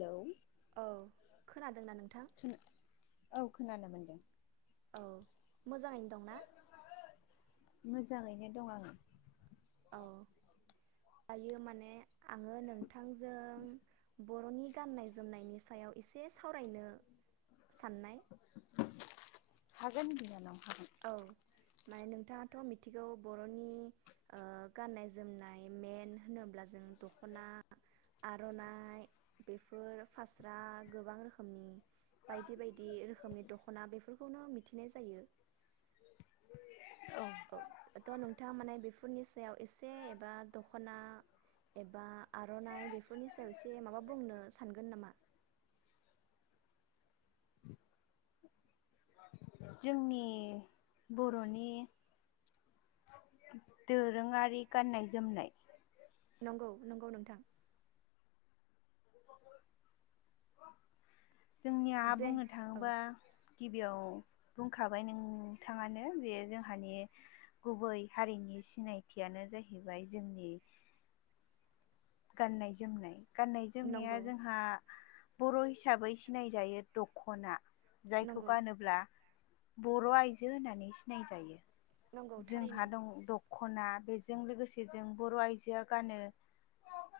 लौ औ खोनादोंना नोंथां औ खोनानो मोन [inaudible] औ मोजाङैनो दंना? मोजाङैनो दं आङो औ दायो माने आङो नोंथांजों बरनि गाननाय जोमनायनि सायाव एसे सावरायनो साननाय हागोन बिनानाव हागोन औ माने नोंथाङाथ मिथिगौ बरनि ओ गाननाय जोमनाय मेन होनोब्ला जों दखना आरनाइ बेफोर फास्रा गोबां रोखोमनि बायदि बायदि रोखोमनि दखना बेफोर खौनो मिथिनाय जायो [inaudible] औ थ' नोंथाङा माने बेफोरनि सायाव एसे एबा दखना एबा आरनाइ बेफोरनि सायाव एसे माबा बुंनो सानगोन नामा जोंनि बर'नि दोरोङारि गाननाय जोमनाय नंगौ नंगौ नोंथां जोंनिया जे बुंनो औ थाङोबा गिबियाव बुंखाबाय नोंथाङानो जे जोंहानि गुबै हारिनि सिनायथियानो जाहैबाय जोंनि गाननाय जोमनाय गाननाय जोमनाया नंगौ जोंहा बर हिसाबै सिनायजायो दखना जायखौ नंगौ गानोब्ला बर आइजो होननानै सिनायजायो नंगौ थारैनो जोंहा दं द'खना बेजों लोगोसे जों बर' आइजोआ गानो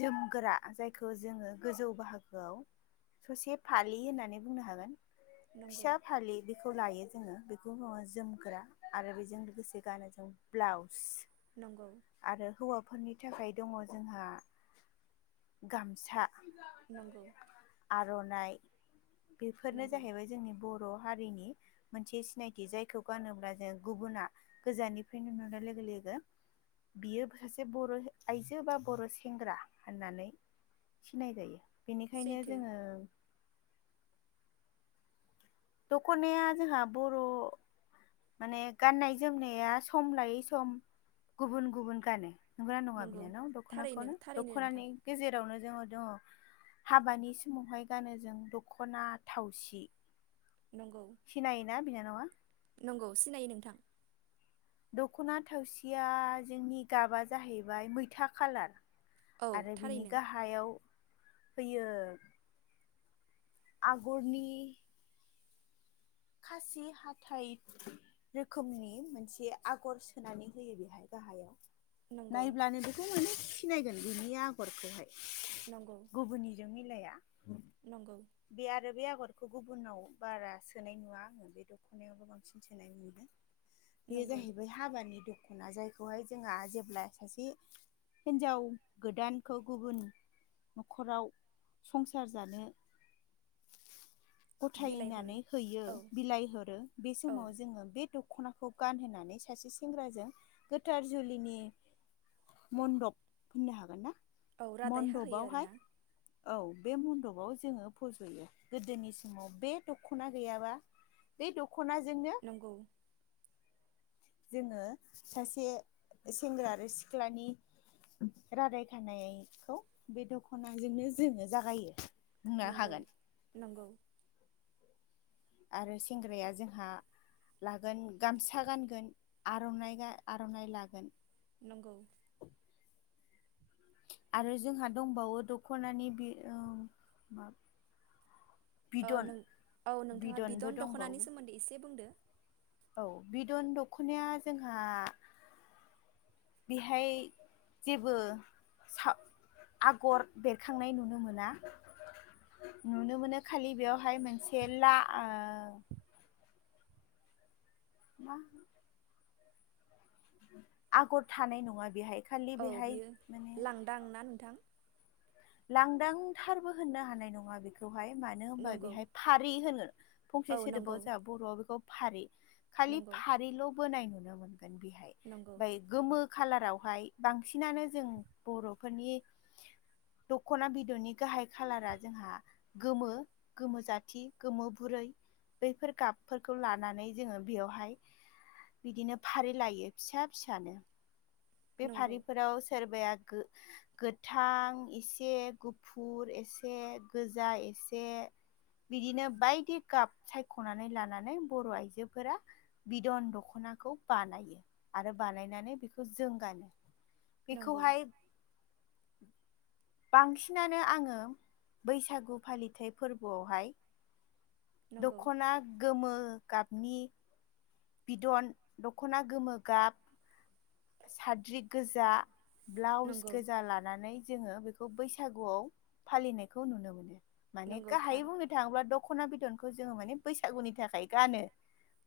जोमग्रा जायखौ जोङो गोजौ बाहागोआव ससे फालि होननानै बुंनो हागोन नंगौ फिसा फालि बेखौ लायो जोङो बेखौ ओ जोमग्रा आरो बेजों लोगोसे गानो जों ब्लाउस। नंगौ आरो हौवा फोरनि थाखाय दंङ' जोंहा गामसा नंगौ। आरनाइ बेफोरनो नंगौ जाहैबाय जोंनि बर' हारिनि मोनसे सिनायथि जायखौ गानोब्ला जों गुबुना गोजाननिफ्राय नुनाय लोगो लोगो बियो सासे बर' आइजो बा बर' सेंग्रा होननानै सिनाय जायो। बेनिखायनो सैथो जोङो दख'नाया जोंहा बर' माने गाननाय जोमनाया सम लायै सम गुबुन गुबुन गानो नंगौ ना नङा नंगौ बिनानाव थारैनो दख'नाखौनो थारैनो नोंथां दख'नानि गेजेरावनो जोङो दङ हाबानि समावहाय गानो जों दख'ना थावसि नंगौ सिनायोना बिनानावा नंगौ सिनायो नोंथां। दख'ना थावसिया जोंनि गाबा जाहैबाय मैथा खालार औ आरो बिनि थारैनो गाहायाव फैयो आगरनि खासि हाथाइ रोखोमनि मोनसे आगर सोनानै होयो बेहाय गाहायाव नंगौ नायब्लानो बेखौ मोनो। सिनायगोन बिनि आगरखौहाय? नंगौ गुबुननिजों मिलाया नंगौ बिया आरो बे आगर बेखौ गुबुनाव बारा सोनाय नुवा आङो बे दख'नायावबो बांसिन सोनाय मोनो बेयो नंगौ जाहैबाय हाबानि द' दख'ना जायखौहाय जोंहा जेब्ला सासे हिनजाव गोदानखौ गुबुन न'खराव संसार जानो बिलाइ हरो गथायनानै औ बिलाइहरो बे औ समाव जोंङो बे द'खनाखौ खौ गानहोनानै सासे सेंग्राजों गोथार जुलिनि मन्दप होननो हागोन ना? औ रादाय हाहोयो मणन्दपावहाय आरोना औ बे म्न्दप खौ जोङो फज'यो गोदोनि समाव बे द'ख दखना गैयाबा बे दख। खनाजोंनो। नंगौ जोङो सासे सेंग्रा आरो सिख्लानि रादाय खानायखौ बे दखनाजोंनो जोङो जागायो। बुंनो नंगौ हागोन नंगौ। आरो सेंग्राया जोंहा लागोन गामसा गानगोन आर'नाइ आर'नाइ लागोन। नंगौ। आरो जोंहा दंबावो दख'नानि बि ओ मा। ओ बिदन नों औ नोंथाङा बिदनबो बिदन दंबावो दख'नानि सोमोन्दै एसे बुंदो। औ बिदन दख'नाया जोंहा बेहाय जेबो सा आगर बेरखांनाय नुनो मोना नुनो मोनो खालि बेयावहाय मोनसे ला। मा। आगर थानाय नङा बेहाय खालि औ बेहाय बियो माने लांदां ना नोंथां। लांदांथारबो होननो हानाय नङा बेखौ बेवहाय मानो होनबा नंगौ बेहाय फारि होनो फंसे औ सोदोबाव नंगौ जोंहा बर'आव बेखौ फारि खालि नंगौ फारिल' बोनाय नु ना मोन बेहाय नंगौ ओमफाय गोमो खाालाराव फाय बांसिनानो जों बर'फोरनि दख'ना बिदननि गाहाय खालारा जोंहा गोमो गोमो जाथि गोमो बुरै बैफोर गाबफोरखौ लानानै जोङो बेयावहाय बिदिनो फारि लायो फिसा फिसानो। बेफारिफोराव सोरबाया गो गोथां एसे गुफुर एसे गोजा एसे बिदिनो बायदि गाब सायख'नानै लानानै बर' आइजोफोरा बिदन दख'नाखौ बानायो आरो बानायनानै बेखौ जों गानो। नंगौ नंगौ बेखौहाय बांसिनानो आङो बैसागु फालिथाय फोरबोआवहाय नंगौ दखना गोमो गाबनि बिदन दख'ना गोमो गाब साद्रि गोजा ब्लाउस नंगौ गोजा लानानै जोङो बेखौ बैसागुआव फालिनायखौ नुनो मोनो। माने नंगौ गाहायै थार बुंनो थाङोब्ला दख'ना बिदन खो जोङो माने बैसागुनि थाखाय गानो।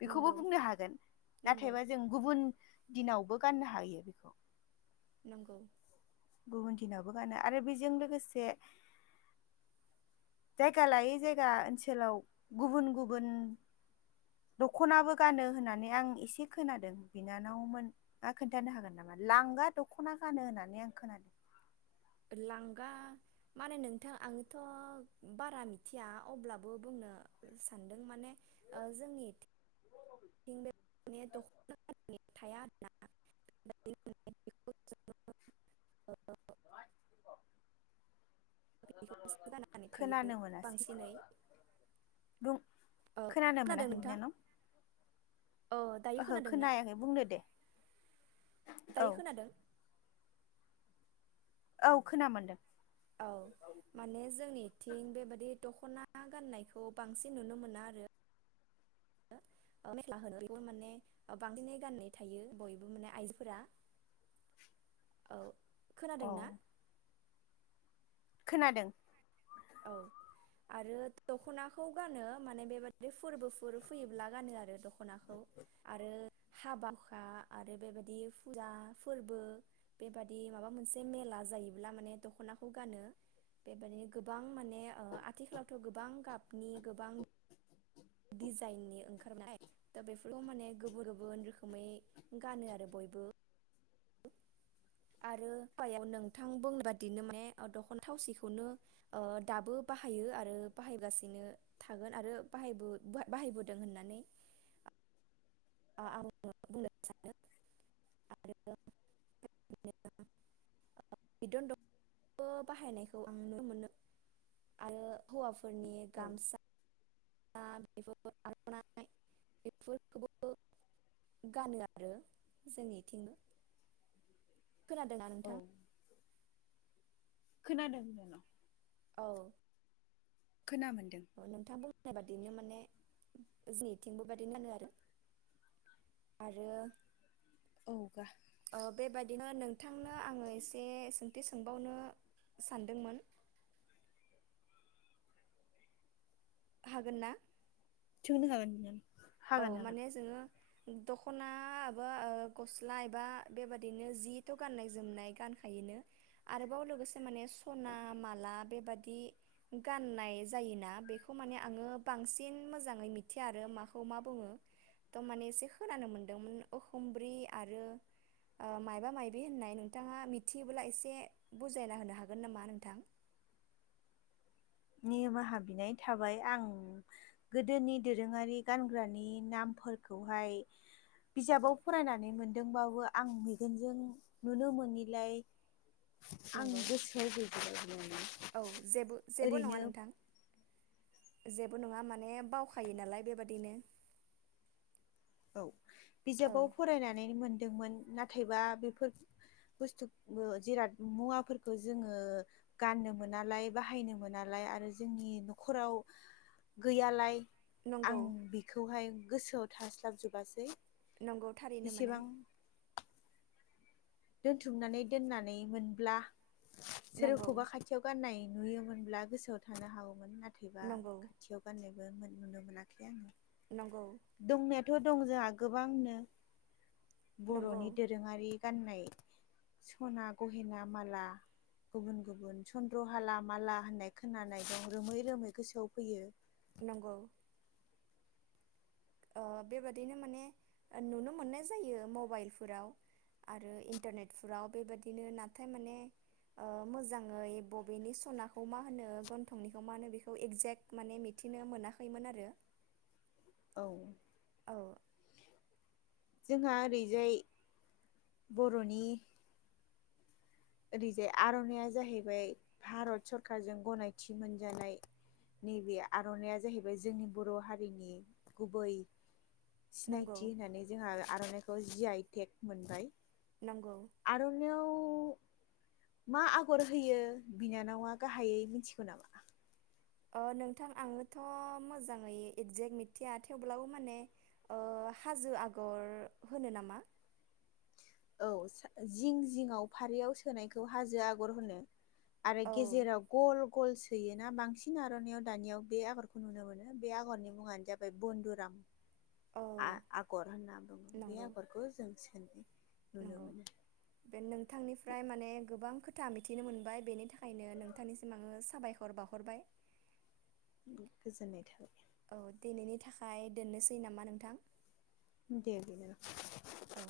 बेखौबो नंगौ बुंनो हागोन नंगौ नाथायबा जों गुबुन दिनावबो गान्नो हायो बेखौ नंगौ। गुबुन दिनावबो गानो आरो बेजों लोगोसे जायगा लायै जायगा ओनसोलाव गुबुन गुबुन दख'नाबो गानो होननानै आं एसे खोनादों बिनानावमोना खोन्थानो हागोन नामा लांगा दख'ना गानो होननानै आं खोनादो लांगा माने नोंथां आङोथ' बारा मिथिया अब्लाबो बुंनो सानदों माने ओ जोंनि इथिं [unintelligible] बे दख'ना होन्नानै थाया आरोना [unintelligible] बेखौसो गाननानै थायो खोनानो मोनासै बांसिनै बुं ओ खोनानो खोनादों मोनाखै नोंथां बिनानाव औ दायो ओहो खोनादों ना खोनायाखै बुंदो दे औ। दायो खोनादों औ खोना मोनदों। औ माने जोंनि इथिं बेबादि दख'ना गाननायखौ बांसिन नुनो मोना आरो मेख्ला होनो बेखौ माने बांसिनै गाननाय थायो बयबो माने आइजोफोरा औ। खोनादों औ ना? खोनादों। औ आरो दख'नाखौ गानो माने बेबादि फोरबोफोर फैयोब्ला गानो आरो दख'नाखौ आरो हाबा हुखा आरो बेबायदि फुजा फोरबो बेबादि माबा मोनसे मेला जायोब्ला माने दख'नाखौ गानो बेबायदिनो गोबां माने ओ आथिखालावथ' गोबां गाबनि गोबां डिजाइननि ओंखारबाय दा बेफोरखौ माने गुबुन गुबुन रोखोमै गानो आरो बयबो। आरो हाबायाव नोंथां बुंनाय बादिनो माने दख'ना थावसिखौनो ओ दाबो बाहायो आरो बाहायगासिनो थागोन आरो बाहाय बाहायबोदों होननानै ओ आं बुंनो सानो आरो [unintelligible] बिदिनो बिदन दख'ना बाहायनायखौ आं नुनो मोनो आरो हौवाफोरनि औ गामसा ना बे आर'नाइ बेफोरखौबो गानो आरो जोंनिथिंबो। खोनादोंना औ नोंथां? खोनादों बिनानाव। औ। खोना मोनदों। नाय बादिनो माने जोंनिथिं बेबायदिनो गानो आरो औ गा बादिनो नोंथांनो आङो एसे सोंथि सोंबावनो सानदोंमोन। हागोन ना? सोंनो हागोन [unintelligible] औ हागोन हागोन माने जोङो दख'ना बा ओ गस्ला एबा बेबादिनो जिथ' गाननाय जोमनाय गानखायोनो आरोबाव लोगोसे माने सना माला बेबादि गाननाय जायोना बेखौ माने आङो बांसिन मोजाङै मिथिया आरो मा खौ मा बुङो थ' माने एसे खोनानो मोन्दोंमोन उखुमब्रि आरो ओ मायबा मायबि होननाय नोंथाङा मिथियोब्ला एसे बुजायना होनो हागोन नामा नोंथां? निमाहा बिनाय थाबाय आं गोदोनि दोरोङारि गानग्रानि नामफोरखौहाय बिजाबाव फरायनानै मोनदोंबाबो आं मेगनजों नुनो मोनिलाय आं नंगौ गोसो गोसोयाव औ जेबो गैजोबा जेबो नङा नोंथां बिनानाव। ओरैनो जेबो नङा माने बावखायो नालाय बेबादिनो औ औ बिजाबाव फरायनानै मोन दोंमोन नाथायबा बेफोर बुस्थु जिराद मुवाफोरखौ जोङो गाननो मोनालाय बाहायनो मोनालाय आरो जोंनि न'खराव गैयालाय आं नंगौ बेखौहाय गोसोआव [unintelligible] थाजोबासै नंगौ थारैनो माने दोनथुमनानै दोननानै मोनब्ला नंगौ सोरखौबा खाथियाव गाननाय नुयोमोनब्ला गोसोआव थानो हागौन नाथाय थायबा नंगौ खाथियाव गाननाय मोन नुनो मोनाखै आङो नंगौ थ' दं जोंहा गोबांनो नंगौ बर'नि दोरोङारि गाननाय सना गहेना माला गुबुन गुबुन चन्द्र हाला माला होननाय खोनानाय दं रोमै रोमै गोसोआव फैयो। नंगौ ओ बेबादिनो माने नुनो मोननाय जायो मबाइलफोराव आरो इन्टारनेटफोराव बेबादिनो नाथाय माने ओ मोजाङै बबेनि सनाखौ मा होनो गन्थंनिखौ मा होनो बेखौ एगजेक्ट माने मिथिनो मोनाखैमोन आरो औ औ जोंहा ओरैजाय बर'नि ओरैजाय आर'नाइया जाहैबाय भारत सरकारजों गनायथि मोनजानाय नैबे आर'नाइया जाहैबाय जोंनि बर' हारिनि गुबै नंगौ सिनायथि होननानै जोंहा आर'नाइ बेखौ जि आइ टेक मोनबाय। नंगौ आर'नायाव मा आगर होयो बिनानावा गाहायै मिथिगौ नामा? नोंथां आङोथ' मोजाङै एक्जेक्ट मिथिया थेवब्लाबो माने ओ हाजो आगर होनो नामा? औ जिं जिङआव फारियाव सोनायखौ हाजो आगर होनो। आरो औ गेजेराव गल गल सोयोना बांसिन आर'नानायइाव दानियाव बे आगरखौ नुनो मोनो बे आगरनि मुङानो जाबाय बन्द औ आं आगर बे नंगौ आगरखौ जों [inaudible] नुनो नंगौ मोनो बे नोंथांनिफ्राय माने गोबां खोथ खुथा मिथिनो मोनबाय बेनि थाखायनो नोंथांनिसिम आङो साबायखर बाहरबाय। गोजोननाय थाबाय औ दिनैनि थाखाय दोननोसै नामा नोंथां? दे [inaudible] औ